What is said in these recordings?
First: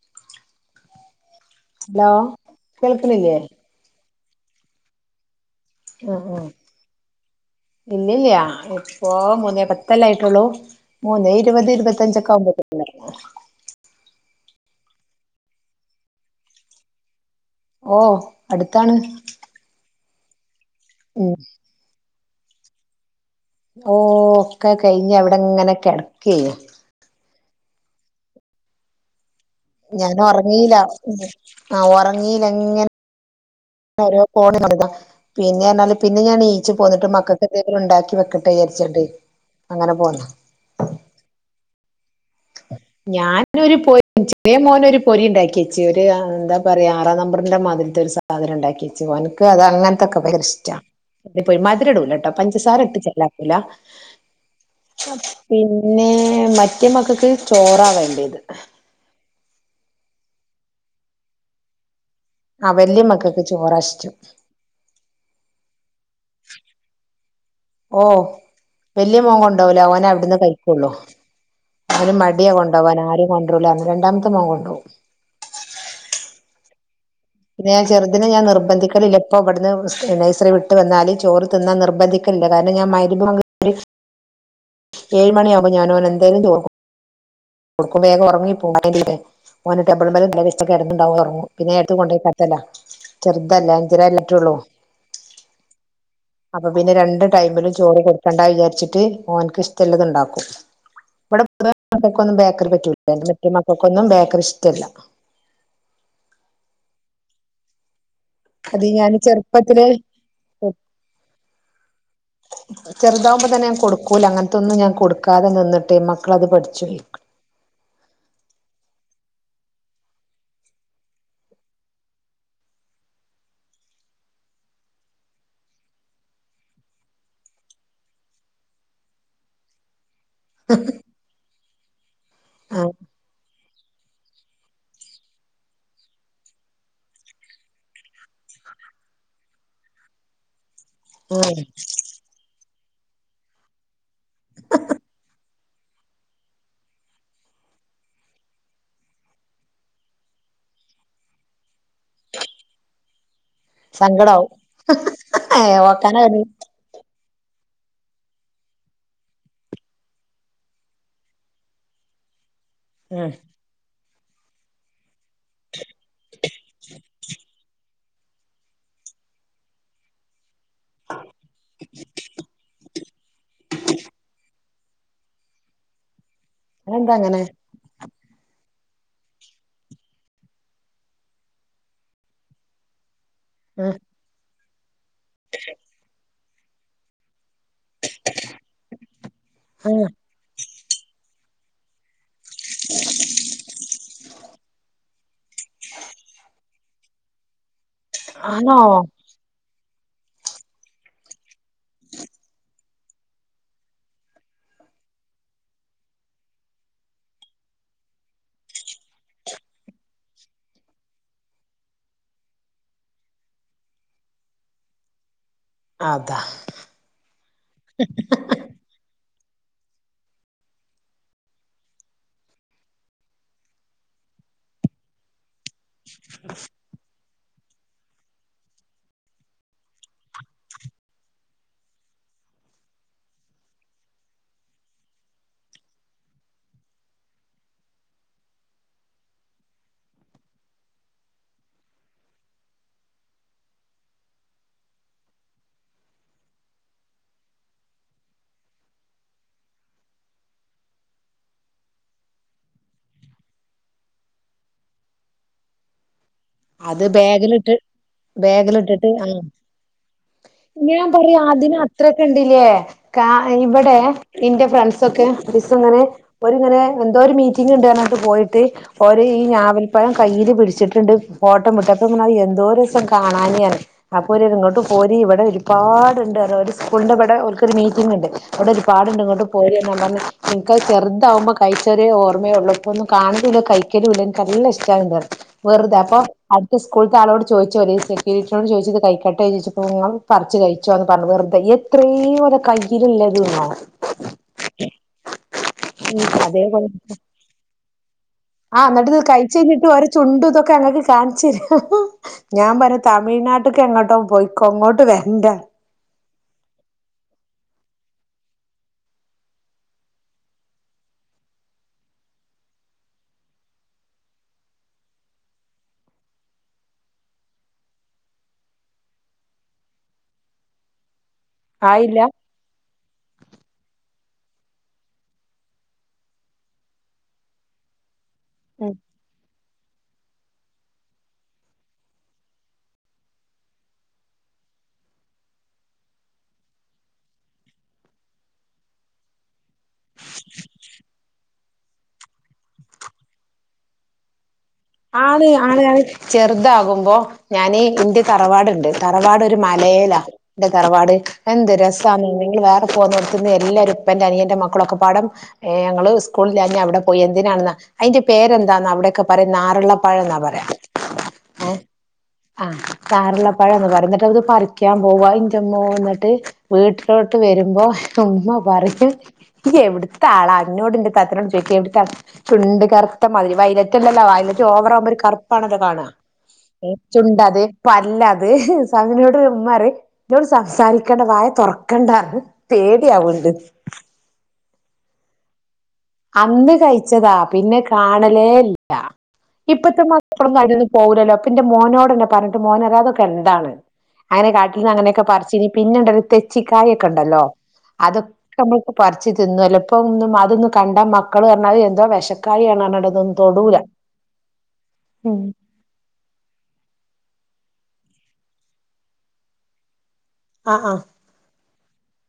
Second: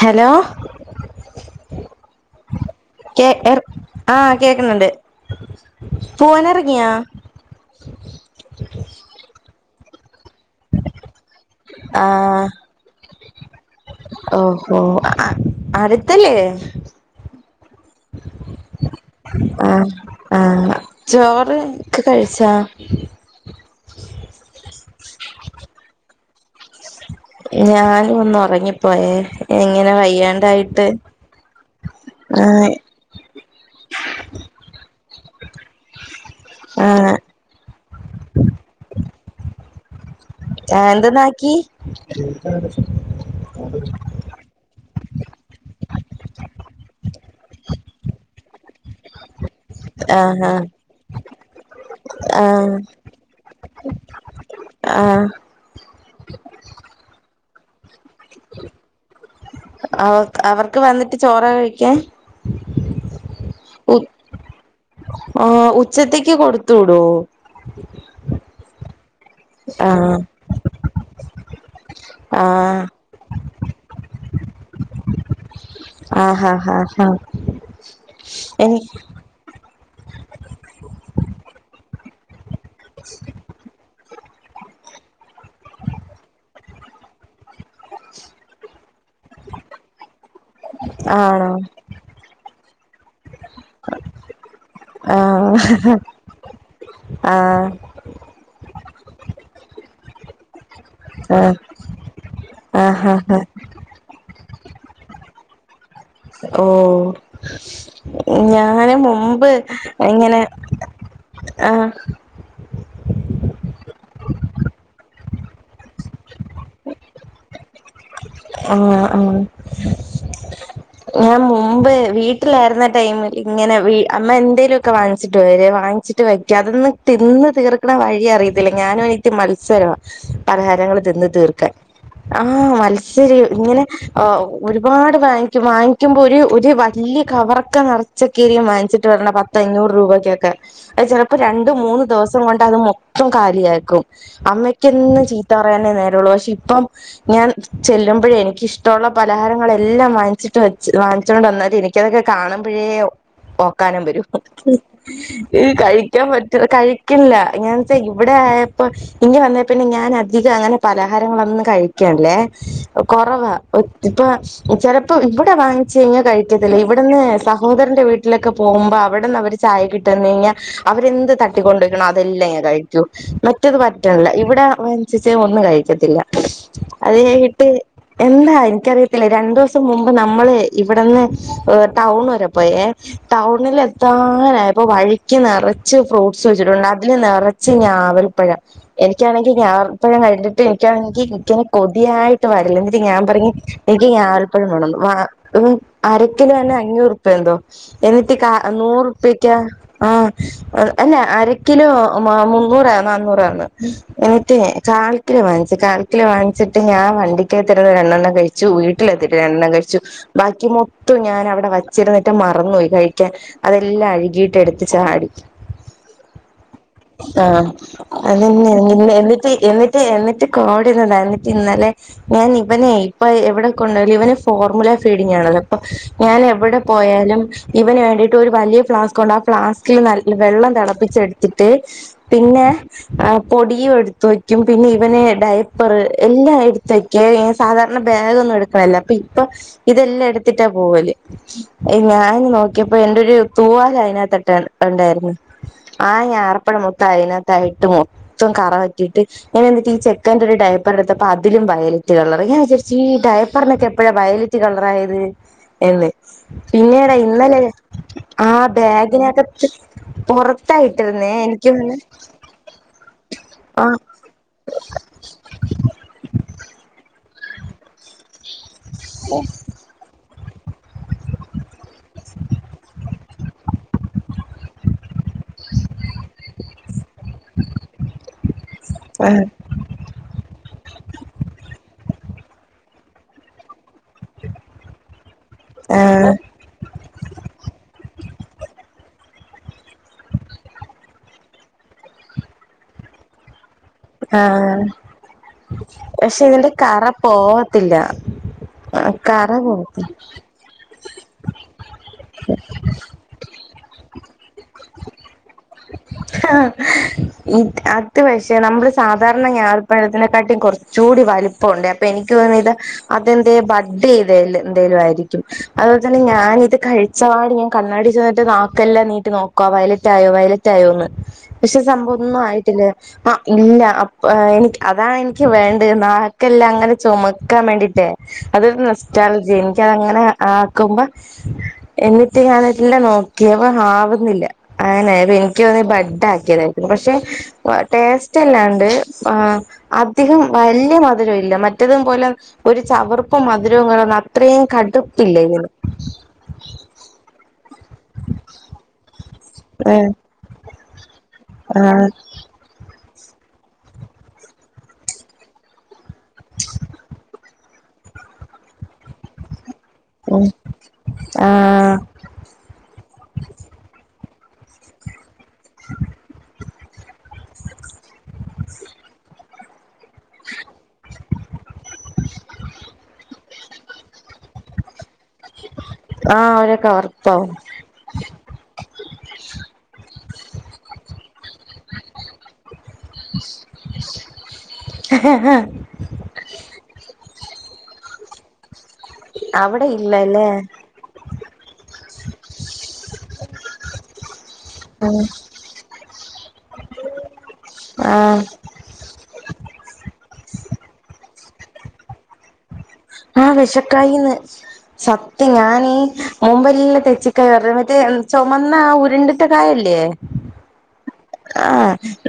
Hello hello കേൾക്കുന്നില്ലേ ആ കേക്കുന്നുണ്ട്. ആ ആ പൂവാനെറങ്ങിയാ ഇല്ലില്ല ഇപ്പോ [unintelligible] ത്തല്ലായിട്ടുള്ളൂ മൂന്നേ ഇരുപത് ഇരുപത്തിയഞ്ചൊക്കെ ആവുമ്പോയ ഓ ഹോ അടുത്തല്ലേ ഓ അടുത്താണ്. ആഹ ഉം ചോറ് ഒക്കെ കഴിച്ചാ ഓ ഒക്കെ കഴിഞ്ഞ അവിടെ ഇങ്ങനെ കിടക്കുവേനി ഞാനു ഒന്നൊറങ്ങിപ്പോയേ ഞാനൊറങ്ങീല ആ ഉറങ്ങീല ആഹ് ഇങ്ങനെ ആരോ പോണ കണ്ടതാ പിന്നെ എന്നാല് പിന്നെ ഞാൻ നീച്ച് പോന്നിട്ട് ആഹ് മക്കൾക്ക് എന്തേലൊക്കെ ഉണ്ടാക്കി വെക്കട്ടെ വിചാരിച്ചണ്ട് അങ്ങനെ പോന്ന എന്തെന്നാക്കി ഞാനൊരു പൊരി ചെറിയമോന് ഒരു പൊരി ഉണ്ടാക്കിയച് ഒരു എന്താ പറയാ ആറാനമ്പർ ന്റെ മാതിരത്തെ ഒരു സാധനം ഉണ്ടാക്കിവെച്ചു ഓനിക്ക് അത് അങ്ങനത്തൊക്കെ ആഹ് ഭയങ്കരിഷ്ടമാണ്. അത പോയി മധുരടൂലട്ടോ ആഹ് പഞ്ചസാര ഇട്ട് ചെല്ലാക്കൂല ആഹ് ആഹ് പിന്നെ മറ്റേ മക്കക്ക് ചോറാ വേണ്ടിയത് അവർക്ക് വന്നിട്ട് ചോറ കഴിക്കാൻ ആ വല്യ മക്കൊക്കെ ചോറാ ഇഷ്ടം ഓ ഉച്ചത്തേക്ക് കൊടുത്തുവിടോ വലിയ മോങ്കണ്ടോവൂല ഓനവിടുന്ന് കഴിക്കുള്ളു ഓന് മടിയ ആഹ് കൊണ്ടുപോവാൻ ആരും കൊണ്ടരൂല രണ്ടാമത്തെ മോൻ കൊണ്ടു പോകും ആഹഹ ആഹ് ആഹ പിന്നെഞാൻ ചെറുതിനെ ഞാൻ നിർബന്ധിക്കലില്ല ഇപ്പോ ഇവിടുന്ന് നഴസറി വിട്ട് വന്നാല് ചോറ് തിന്നാ നിർബന്ധിക്ക ല്ല കാരണം ഞാൻ മഗ്‌രിബ് ബാങ്ക്‌ ഏഴ് മണിയാവുമ്പോ ഞാന് ഓനന്തായാലും ചോറ് കൊടുക്കും കൊടുക്കും, വേഗം ഉറങ്ങിപോവും ടബിളിലക്കെ തലവെച്ചു‌കിടന്നുണ്ടാവും ഉറങ്ങും, ആണോ പിന്നെ ഞാൻ ണ്ടോയിക്കെടത്തല ചെറുതല്ലേ അഞ്ചരല്ലേ ആയിട്ടുള്ളൂ ഹ് ഹ് അപ്പൊ പിന്നെ രണ്ട് ടൈമിലും ചോറ് കൊടുക്കേണ്ട വിചാരിച്ചിട്ട് ഓൻക്ക് ഇഷ്ടമുള്ളത്ണ്ടാക്കും. ഇവിടെ ആഹ് പൊതുവെ മക്കൾക്കൊന്നും ബേക്കറി ആഹ് പറ്റൂല എന്റെ ആഹ് മറ്റേ മക്കൾക്കൊന്നും ബേക്കറി ഇഷ്ടല്ല. ഓ അത് ഞാന് ഞാൻ മുമ്പ് ചെറുപ്പത്തില് ഇങ്ങനെ ആഹ ചെറുതാകുമ്പോ തന്നെ ഞാൻ കൊടുക്കൂല അങ്ങനത്തൊന്നും ഞാൻ കൊടുക്കാതെ നിന്നിട്ട് മക്കള അത് പഠിച്ചുപോയി ആ ആ ഞാൻ മുമ്പ് വീട്ടിലായിരുന്ന ടൈമിൽ ഇങ്ങനെ വി അമ്മ എന്തേലൊക്കെ വാങ്ങിച്ചിട്ട് വര് [unintelligible] വാങ്ങി വച്ചിട്ട് വയ്ക്ക അതൊന്ന് തിന്ന് തീർക്കണ വഴി അറിയത്തില്ല ഞാനും എനിക്ക് മത്സരവ പലഹാരങ്ങൾ തിന്ന് തീർക്കാൻ ആ ആഹ് മത്സര ഇങ്ങനെ ആ ഒരുപാട് വാങ്ങിക്കും വാങ്ങിക്കുമ്പോ ഒരു ഒരു വലിയ കവർക്കെ നിറച്ച [unintelligible] [unintelligible] പത്തഞ്ഞൂറ് രൂപകൊക്കെ അത് ചിലപ്പോ ആഹ് രണ്ട് മൂന്ന് ദിവസ [unintelligible] കൊണ്ട് അത് മൊത്തം കാലിയാക്കും അമ്മയ്ക്കി ന്ന് ചീത്ത പറയാനേ നേരേള്ളൂ പക്ഷെ ഇപ്പം ഞാൻ ചെല്ലുമ്പോഴേ എനക്കിഷ്ട്ടൊള്ള പലഹാരങ്ങളെല്ലാം വാങ്ങിച്ചിട്ട് വെച്ച് വാങ്ങിച്ചോണ്ട് വന്ന്ത് എനിക്കതൊക്കെ കാണുമ്പോഴ [unintelligible] ഓക്കാനം വെരും സങ്കടാവും ഈ ഏഹ് ഓക്കാന കഴിക്കാൻ അത് പറ്റു [unintelligible] കഴി ഇല്ല [unintelligible] ഇവിടെ ആയപ്പോ ഇങ്ങ് വന്നേ പിന്നെ ഞാൻ അധികം അങ്ങനെ പലഹാരങ്ങളൊന്നും കഴിക്കല്ലേ. ഉം കൊറവ ഇപ്പൊ ചെ ഇപ്പൊ ഇവിടെ വാങ്ങിച്ചു കഴിഞ്ഞ കഴിക്കത്തില്ല ഇവിടുന്ന് സഹോദരന്റെ വീ വീട്ടിലൊക്കെ പോകുമ്പോ അവിടന്നവര് ചായൊക്കെ ഇട്ട്തന്നയ്ഞ്ഞ അവരെന്ത് തട്ടിക്കൊണ്ട് വർണോ അതെല്ലാം ഞാൻ കഴിച്ചു മറ്റത് പറ്റണല്ല ഇവിട [unintelligible] ഒന്നും കഴിക്കാതില്ല. അത് എന്താ അങ്ങനെ? എന്താ എനിക്കറിയത്തില്ലേ രണ്ടു ദിവസം മുമ്പ് നമ്മള് ഇവിടുന്ന് ടൗൺ വരെ പോയേ ടൗണിൽ ഉം എന്തനായപ്പോ വഴിക്ക് നിറച്ച് ഫ്രൂട്ട്സ് വെച്ചിട്ടുണ്ട് അതില് നിറ ച്ച് ഞാവൽപ്പഴം എനിക്കാണെങ്കിൽ ആഹ് ഞാവൽപ്പഴം കണ്ടിട്ട് എനിക്കാണെങ്കിൽ എനിക്കങ്ങ് കൊതിയ [unintelligible] എന്നി്ട്ട് ഞാൻ പറിഞ്ഞു എനിക്ക് ഞാവൽ [unintelligible] അ ഇമ്മം അരക്കിലോന്ന് അഞ്ഞൂറുപ്പിയ എന്തോ എന്നിട്ട് കാ ആണോ നൂറുപ്യക്യാ ആ അല്ല ആ അരക്കിലോ മുന്നൂറോ നന്നൂറോ ആണ് എന്നിട്ട് കാൽക്കിലോ വാങ്ങിച്ചു കാൽകിലോ വാങ്ങിച്ചിട്ട് ഞാൻ [unintelligible] കഴിച്ചു വീട്ടിലെത്തിട്ട് ര ണ്ടെണ്ണം കഴിച്ചു ബാക്കി മൊത്തം ഞൻവിടെ വച്ചിരിന്നിട്ടും മറന്നുപോയി കഴിക്കാൻ അതെല്ലാം അഴുകിയിട്ട് എടുത്ത് ചാടി. അതാ ആ അത് [unintelligible] എന്നിട്ട് എന്നിട്ട് കോടു [unintelligible] എന്നിട്ട് ഇന്നലെ ഞാൻ ഇവനെ ഇപ്പൊ എവിടെ കൊണ്ടലും ഇവന് ഫോർമുല ഫീഡിംഗ് ആണല്ലോ. പ ഞാൻ എവിടെ പോയാലും ഇവന് വേണ്ടിട്ട് ഒരു വലിയ ഫ്ലാസ്ക് കൊണ്ട് ആ ഫ്ലാസ്കിൽ [unintelligible] വെള്ളം തിളപ്പിച്ചെടുത്തിട്ട് പി പിന്നെ പൊടിയും എടുത്ത വയ്ക്കും പിന്നെ ഇവനെ ഡയപ്പർ എല്ലാം എ [unintelligible] സാധാരണ ബാഗൊന്നും എടുക്കല്ല പി ഇപോ ഇതെല്ലാം ഇടത്ട്ടെ പോവൽ. ഞാൻ നോക്കിയപ്പോ എന്റെ ഒരു തൂവാല അതിനകത്ത്ട്ട് ഇ ണ്ടായിരുന്നു ആ ഞാറപ്പഴം മൊത്ത അതിനകത്തായിട്ട് മൊത്തം കറപറ്റീട്ട് ഞാൻ എന്നിട്ട് ഈ ചെക്കന്റെ ഒരു ഡയപ്പർടുത്തപ്പോ അ ഇതിലുംവയലറ്റ് കളർ ഞാൻ വിചാരിച്ച് ഈ ടയപ്പറിനൊക്കെ എപ്പോഴാ വയലറ്റ് കളർ ആയത് എന്ന്. അത് പിന്നീടാ ഇന്നലെ ബാഗിലിട്ട് ആ ബാഗിലിട്ടിട്ട് ആം. ബാഗിനകത്ത് ഞാൻ പുറത്തായിട്ടിരുന്നേ പറയാ എനിക്ക് അതിന് പിന്നെ അത്രൊക്കെ ഇണ്ട്ലെ കാ [unintelligible] ഇവിടെ ആഹ് ഇന്റെ ഫ്രണ്ട്സൊ ഒക്കെ ഒരീസം ഇങ്ങനെ ഓര് ഇങ്ങനെ എന്തോ ഒരു മീറ്റിംഗ് ഇണ്ട് പറഞ്കാണ്ട് പോയി [unintelligible] ഓര് ഈ ഞാവൽപ്പഴം കയ്യില് പിടിച്ചിട്ടുണ്ട്. [unintelligible] എന്തൊരു രേസം കാണാന് അപ്പം ഇങ്ങട്ട് പോരി ഇവിടെ ഒരുപാട്ണ്ട് അത് ഒര് സ്കൂളിന്റെ ഇവടെ ഓൽ ക്കൊരു മീറ്റിംഗ് ഇണ്ട്. ഇവടെ ഒരുപാടുണ്ട് ആഹ് ഇങ്ങോട്ട് പോരിം ഞാൻ പറഞ്ഞു ഇൻക്ക് അത് ചെറുതവുമ്പോ കഴിച്ചൊരു ഓർ മ്മള്ളൂ ഇതൊന്നും കാണലൂല്ല കഴിക്കാലോല്ല ഇൻക് നല്ല ഇഷ്ട്ടത് വെറുതെ അപ്പൊ ആഹ് സ്കൂൾതെ ആള്ളോട്ചോദിച്ചു ഓല് സെക്യൂരിറ്റിനോട്‌ ചോദിച്ചു ഇത് കഴിക്കട്ടെ ചോദിച്ചപ്പോ പറിച് കഴിച്ചോന്ന് പറഞ്ഞു വെറുതെ എ എത്രേ ഓലെ കയ്യിൽ ഇല്ലദ്ന്നോ. ആ പക്ഷെ ഇതിന്റെ അതേപോലെ കറ പോവത്തില്ല. ആ ന്നട്ട്ത് കറ കഴിച്ച് കഴിഞ്ഞിട്ട് പോവത്തി ഓരേ ചുണ്ടും ഇതൊക്കെ ഞങ്ങൾക്ക് കാണി ചര ഞാൻ പറഞ് തമിഴ്നാട്ടക്ക് എങ്ങോട്ടോ പോയിക്കോ ഇങ്ങോട്ട് വരണ്ട. ആ അത് പക്ഷേ നമ്മള് സാധാരണ ഞാവൽപായതിനെ കാട്ടിൽ കുറച്ചുകൂടി വലിപ്പംണ്ട് അപ്പൊ എനിക്ക് തോന്നി ത് അതെന്ത ബഡ് എന്തെലുംയിരിക്കും അപോലെ തന്നെ ഞാന ഇത് കഴിച്ചവാട് ഞാൻ കണ്ണാടി ചെന്നിട്ട് നാക്കല്ലാം നീട്ട് നോക്കോ വയലറ്റ് ആയോ വയലറ്റ് റ്റായോന്ന് പക്ഷെ ആയില്ല സംഭവന്നും ആയിട്ടില്ലേ ആ ഇല്ല എനിക്ക് അതാണ് എനിക്ക് വേണ്ടത് നക്കെല്ലാം അങ്ങനെ ചുമക്കാൻ വേണ്ടിട്ടേ അതൊരു ഉം നൊസ്റ്റാൾജിയ അത അങ്ങനെ ആക്കുമ്പോ എന്നിട്ട് ഞാനല്ല നോക്കിയവ ആവുന്നില്ല ആനെ പി ന്ന ബഡ് ആക്കിയതായിരിക്കരുന്നു പക്ഷെ ടേസ്റ്റ് അല്ലാണ്ട് അധികം വലിയ മധുരവും ഇല്ല മറ്റത പോലെ ഒരു ചവർപ്പ മധുരവും ക അത്രയും കടുപ്പില്ല ആണ് ഇതിന് ആണ് ചെറുതാകുമ്പോ ഞാന് ഇന്റെ തറവാടുണ്ട് തറവാട് ഏഹ് മലയില എന്റെ തറവാട് എന്ത് രസ ആഹ് നിങ്ങ വേറെ പോക നിർത്തുന്ന എല്ലാരും ഇപ്പന്റെ അനിയന്റെ മക്കളൊെ പാടം ഞങ്ങള് സ്കൂളിൽഞ്ഞ അവിടെ പോയി എന്തിനാണെന്ന അതിന്റെ പേരെന്താന്ന അവിടെ നാരള്ളപ്പഴ എന്നാ ഉം പറയാം ഏ ആഹ് ആ നാരള്ളപ്പഴന്ന് പറിട്ട ത് പറിക്കാൻ പോവാ ഇന്റമ്മോ ന്നിട്ട് വീട്ടിലോട്ട് വരുമ്പോ ഉമ്മ പറഞ്ഞു എവിടുത്ത ആളാ അ എന്നോട് എന്റെ തത്തിനോട് ചോദ ത്താ ചുണ്ട് കറുത്ത മതിരി വയലറ്റല്ല വയലറ്റ് ഓവർ ഓറ പ്പണത കാണ ആഹ് ഒരു ചുണ്ട കവർപ്പാവും അത് പല്ലാത് [unintelligible] ഇമ്മറി എന്നോട് സംസാരിക്കേണ്ട വായ തുറക്കണ്ട പേടിയ ആവണ്ട് അന്ന് കഴിച്ചതാ പിന്നെ കാണലേ ഇല്ല അവിടെ ഇല്ലല്ലേ ഇപ്പത്തെമക്കൾ അതിന്നോന്നും പോകിലല്ലോ പിന്നെ മോനോടന്നെ പറഞ്ഞിട്ട് മോൻ അരാതൊക്കെ എന്താണ് അങ്ങനെ കാട്ടിൽ നിന്ന് ഉം അങ്ങനെയൊക്കെ പറിച്ചിനി പിന്നെണ്ടരു തെച്ചിക്കായ ഒക്കെ ഉണ്ടല്ലോ അതൊക്കെ ആഹ് നമ്മൾക്ക് പറിച്ചു തിന്നു അല്ലപ്പോ [unintelligible] അതൊന്ന മക്കൾ പറഞ്ഞാൽ എന്തോ വിശക്കായാണ് ആ വിഷക്കായന്ന് ഉം സത്യം ഞാനീ മുമ്പല്ല തെച്ചിക്കായ വഞ്ഞറ്റ ട്ട് ചുമന്ന ഉരുണ്ടിട്ട കായല്ലേ ആ ആ ആ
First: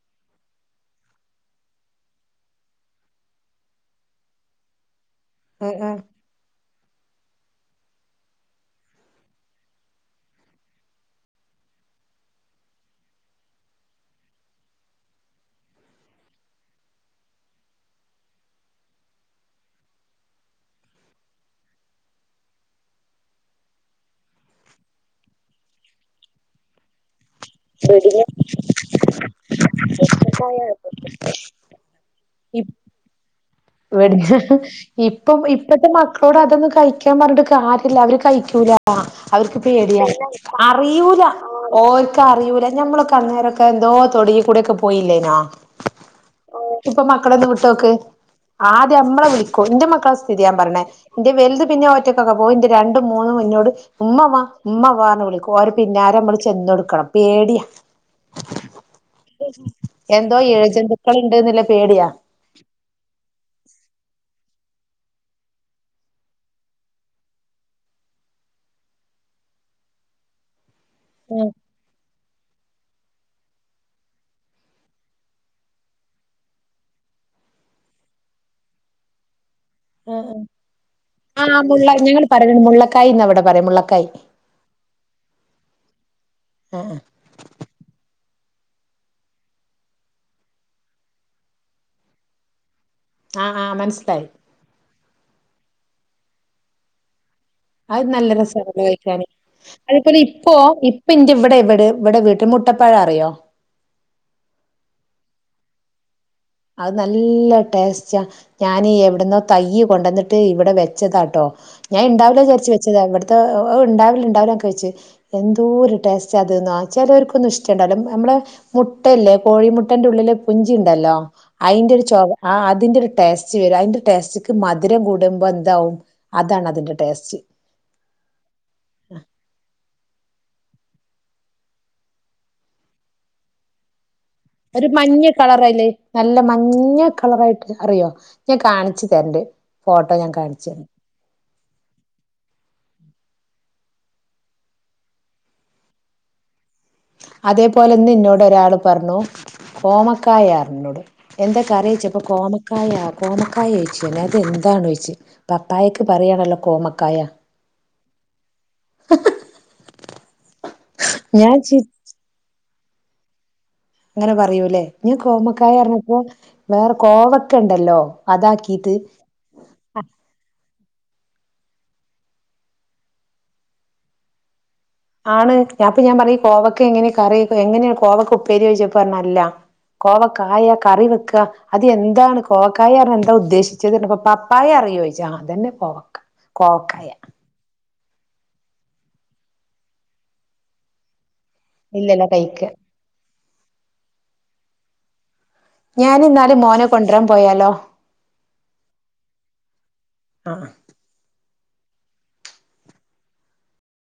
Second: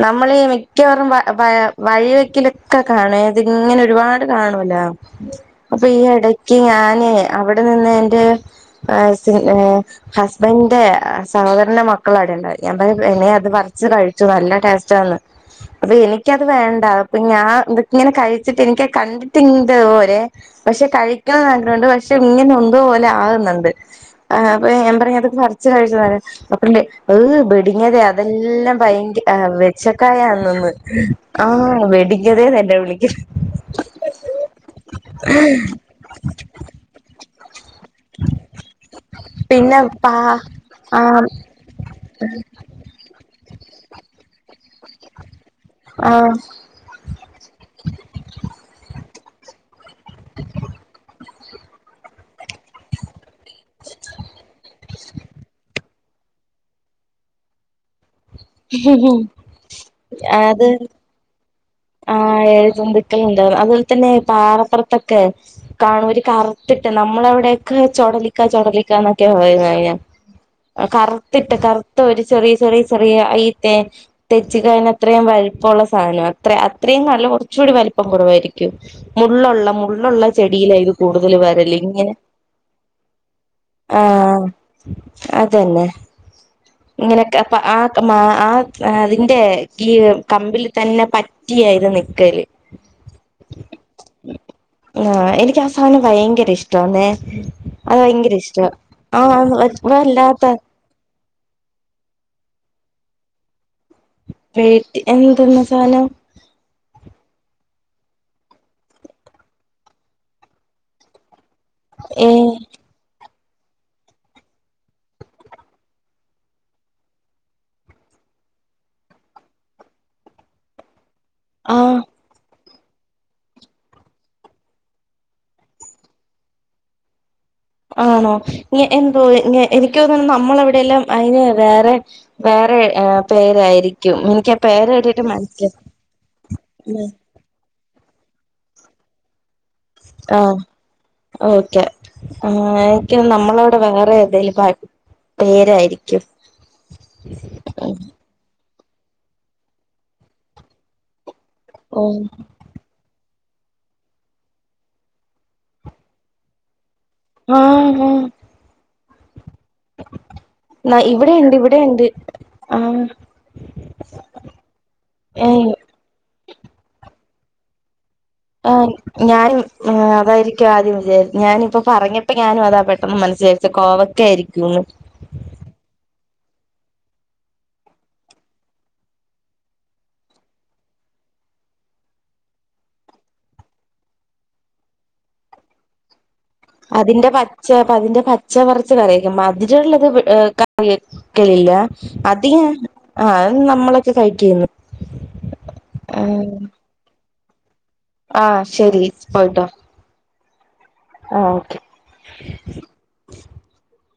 നമ്മളീ മിക്കവാറും വ വഴിവക്കിലൊക്കെ കാണ അതിങ്ങനെ ഒരുപാട് കാണുവല്ലോ ഉം അപ്പൊ ഉം ഈ ഇടക്ക് ഞാൻ അവിടെ നിന്ന് എന്റെ എ സ് ഹസ്ബൻന്റെ സഹോദരന്റെ മ മക്കള അടണ്ട ഞാൻപറഞ്ഞു ഇത് പറിച്ചു കഴിച്ചു നല്ല ടേസ്റ്റ് ആന്ന് അപ്പൊ എനിക്കത് വേണ്ട അപ്പൊ ഞാൻ ഇതക്ക ഇങ്ങനെ കഴിച്ചിട്ട് എനക്ക് കണ്ടിട്ട് ഇന്ത് പോരെ പക്ഷെ കഴിക്കണം ആഗ്രഹമുണ്ട് പക്ഷെ ഇങ്ങനെ ഒതുപോലെ ആകുന്നുണ്ട് അപ്പൊ ഞാൻ പറ ച്ചി കഴിച്ചത അപ്പേ [unintelligible] വെടിഞ്ഞ അതെല്ല എല്ലാം ഭയങ്കര വെച്ചക്കായാന്നൊന്ന് കായ ആ വെടിങ്ങതേന്നന്നാ വിളിക്ക ബെഡ് ഇപ്പം ഇപ്പത്തെ മക്കളോട് അതൊന്ന കഴിക്കാൻ പറഞ്ഞിട്ട ആരെല്ലാവരും കഴിക്ക അവർക്ക് പിന്നെ പേടിയ പാ അറൂല ആഹ് ഓക്ക അറൂല നഞമ്മളൊക്കെ അന്നേര എന്തോ തൊടികൂടെക്കെ പോയില്ലേയ്നോ ആഹ് ഇപ്പം മക്കളൊന്ന് വിട്ടോക്ക് ആദ്യം നമ്മള വിളിക്കോ എന്റെ മക്കളെ സ്ഥിതി ഞാ പറഞ്ഞണേ എന്റെ വലു പിന്നെ ഒറ്റക്കെ ന്റെ രണ്ടും മൂന്നും മുന്നോട് ഉമ്മ വ ഉമ്മ വ വിളിക്കും ഓര് പിന്നലെ നമ്മള് ചെന്നൊടുക്കണം പേടിയ എന്തോ അത് ഇഴജന്തുക്കൾ ഇണ്ട്ന്നുള്ള പേടിയാ ആ ഇഴാജന്തുക്കൾ അതുപോലെ തന്നെ പാറപ്പുറത്തൊക്കെ കാണുംഒരു കറുത്തിട്ട് നമ്മളവിടെയൊക്കെ ചൊടല ചടലിക്കാന്നൊക്കെ കഴിഞ്ഞ ആഹ് കറുത്തിട്ട് കറുത്ത ഒരു ചെറിയ ചെറിയ ചെറിയ ഈ തെ തെച്ച കയ്ന് അത്രയും വലുപ്പുള്ള സാധനം അത്ര അത്രയും നല്ല കുറച്ചുകൂടി വലിപ്പം കുറവായിരിക്കും മുള്ളുള്ള മുള്ളുള്ള ആഹ് ചെടിയില ഇത് കൂടുതൽ ആഹ് ആ വരല്ല മുള്ള ഇങ്ങനെ ഞങ്ങള് പറയണത് മുള്ളക്കായിന്നാ ഇവിടെ പറയാ ആ മുള്ളക്കായി അതന്നെ. ആഹ് ഇങ്ങനയൊക്കെ അപ്പ ആക്ക് മാ. ആ അതിന്റെ ഈ കമ്പിൽ തന്നെ പറ്റിയായിരുന്നു നിക്കല്. ആ ആ മനസ്സിലായി. ആ എനിക്ക് ആ സാനം ഭയങ്കര ഇഷ്ടമാന്നെ. അത് നല്ല രസമാണ് ഉപയോഗിക്കാന് അതേപോലെ വല്ലാത്ത ഇപ്പോ ഇപ്പ ഇന്റെ ഇവിടെ ഇവിടെ ഇവിടെ വേ മുട്ടപ്പഴം അറിയോ? വേട്ടി എന്തെന്ന് സാധനം. അത് നല്ല ടേസ്റ്റാ, ഞാനീ എവിടന്നോ തൈയ് കൊണ്ടന്നിട്ട് ഇവിടെ വെച്ചതാട്ടോ. ഞാൻ എണ്ടാവില്ലേ ഏഹ് വിചാരിച്ച് വെച്ചതാവിടെ. ഉണ്ടാവില്ല ഉണ്ടാവില്ലൊക്കെ വെച്ച് എന്തോര് ടേസ്റ്റ് അതന്നാ ചിലർക്കൊന്നും ഇഷ്ടം ഉണ്ടാവില്ല നമ്മള്- മുട്ടല്ലേ കോഴിമുട്ടന്റെ ഉള്ളില് പുഞ്ചി ഉണ്ടല്ലോ അയിന്റെ ആഹ് ഒരു ചൊവ്വ അതിന്റെ ഒരു ടേസ്റ്റ് വരും അതിന്റെ ടേസ്റ്റ് മധുരം കൂടുമ്പോ എന്താവും അതാണ് അതിന്റെ ടേസ്റ്റ്. ആണോ ഇ എന്തോ എ [unintelligible] എനിക്കു തോന്നണ് നമ്മളവിടെയെല്ലാം അയിന് വേറെ വേറെ പേരായിരിക്കും. എനിക്ക് ആ ഒരു പേര് മഞ്ഞ കേട്ടിട്ട് മനസ്സില കളറല്ലേ നല്ല മഞ്ഞ കളറായിട്ട് അറിയോ ഞാൻ കാണി ച്ചു തരണ്ട്. ഫോട്ടോ ഞാൻ ആ കാണിച്ചു തരാം ഓക്കെ എനിക്ക് നമ്മളോട് അ വേറെ ഏതേലും പേരായിരിക്കും. അതേപോലെന്ന ഇന്നോട് ഒരാള് പറഞ്ഞു കോമക്കായാറിനോട്. എന്താ കറിചോയിപ്പ ഓഹ് കോമക്കായ. കോമക്കായ ചോദിച്ച്. അത് എന്താണ് ചോദിച്ച് പപ്പായക്ക് പറയയാണല്ലോ കോമ ആ ഹ. ന ഇവിടെണ്ട് ഞാൻ ചി ഇവിടെണ്ട് ആ. അങ്ങനെ പറയൂല്ലേ, ഞാൻ കോമക്കായ ഏഹ് പറിഞ്ഞപ്പോ വേറെ കോവക്ക ഉണ്ടല്ലോ. ആ അതാക്കീട്ട് ഞാനും അതായിരിക്കും ആദ്യം ഞാനിപ്പോ പറഞ്ഞപ്പോ ഞാനും അതാ പെട്ടെന്ന് മനസ്സി വിചാരിച്ച കോവക്ക ആയിരിക്കുന്ന്. ആണ് ഞാപ്പ ഞാൻ പറ കോവക്ക എങ്ങനെ കറി എങ്ങനെയ കോവക്ക ഉപ്പേരി ചോയിച്ചപ്പ പറഞ്ഞല്ല. കോവക്കായ കറി വെക്ക അത് എന്താണ് കോവക്കായ എന്താ ഉദ്ദേശിച്ചത് പ്പ പപ്പായ ചോദിച്ച് ആ അതന്നെ കോവക്ക. കോവക്കായ അതിന്റെ പച്ച അപ്പ അതിന്റെ പച്ച കുറച്ച് കറിവെക്കും മതിരുള്ളത് ഇവിടെ കറി ക്കലില്ല ഇല്ലല്ല അതി കഴിക്ക ആ അ നമ്മളൊക്കെ കഴിക്കന്ന്. ഞാനിന്നാല് മോനെ കൊണ്ടുവരാൻ പോയാലോ. ആ ശരി പോയിട്ട് വാ. ആ ഓക്കെ.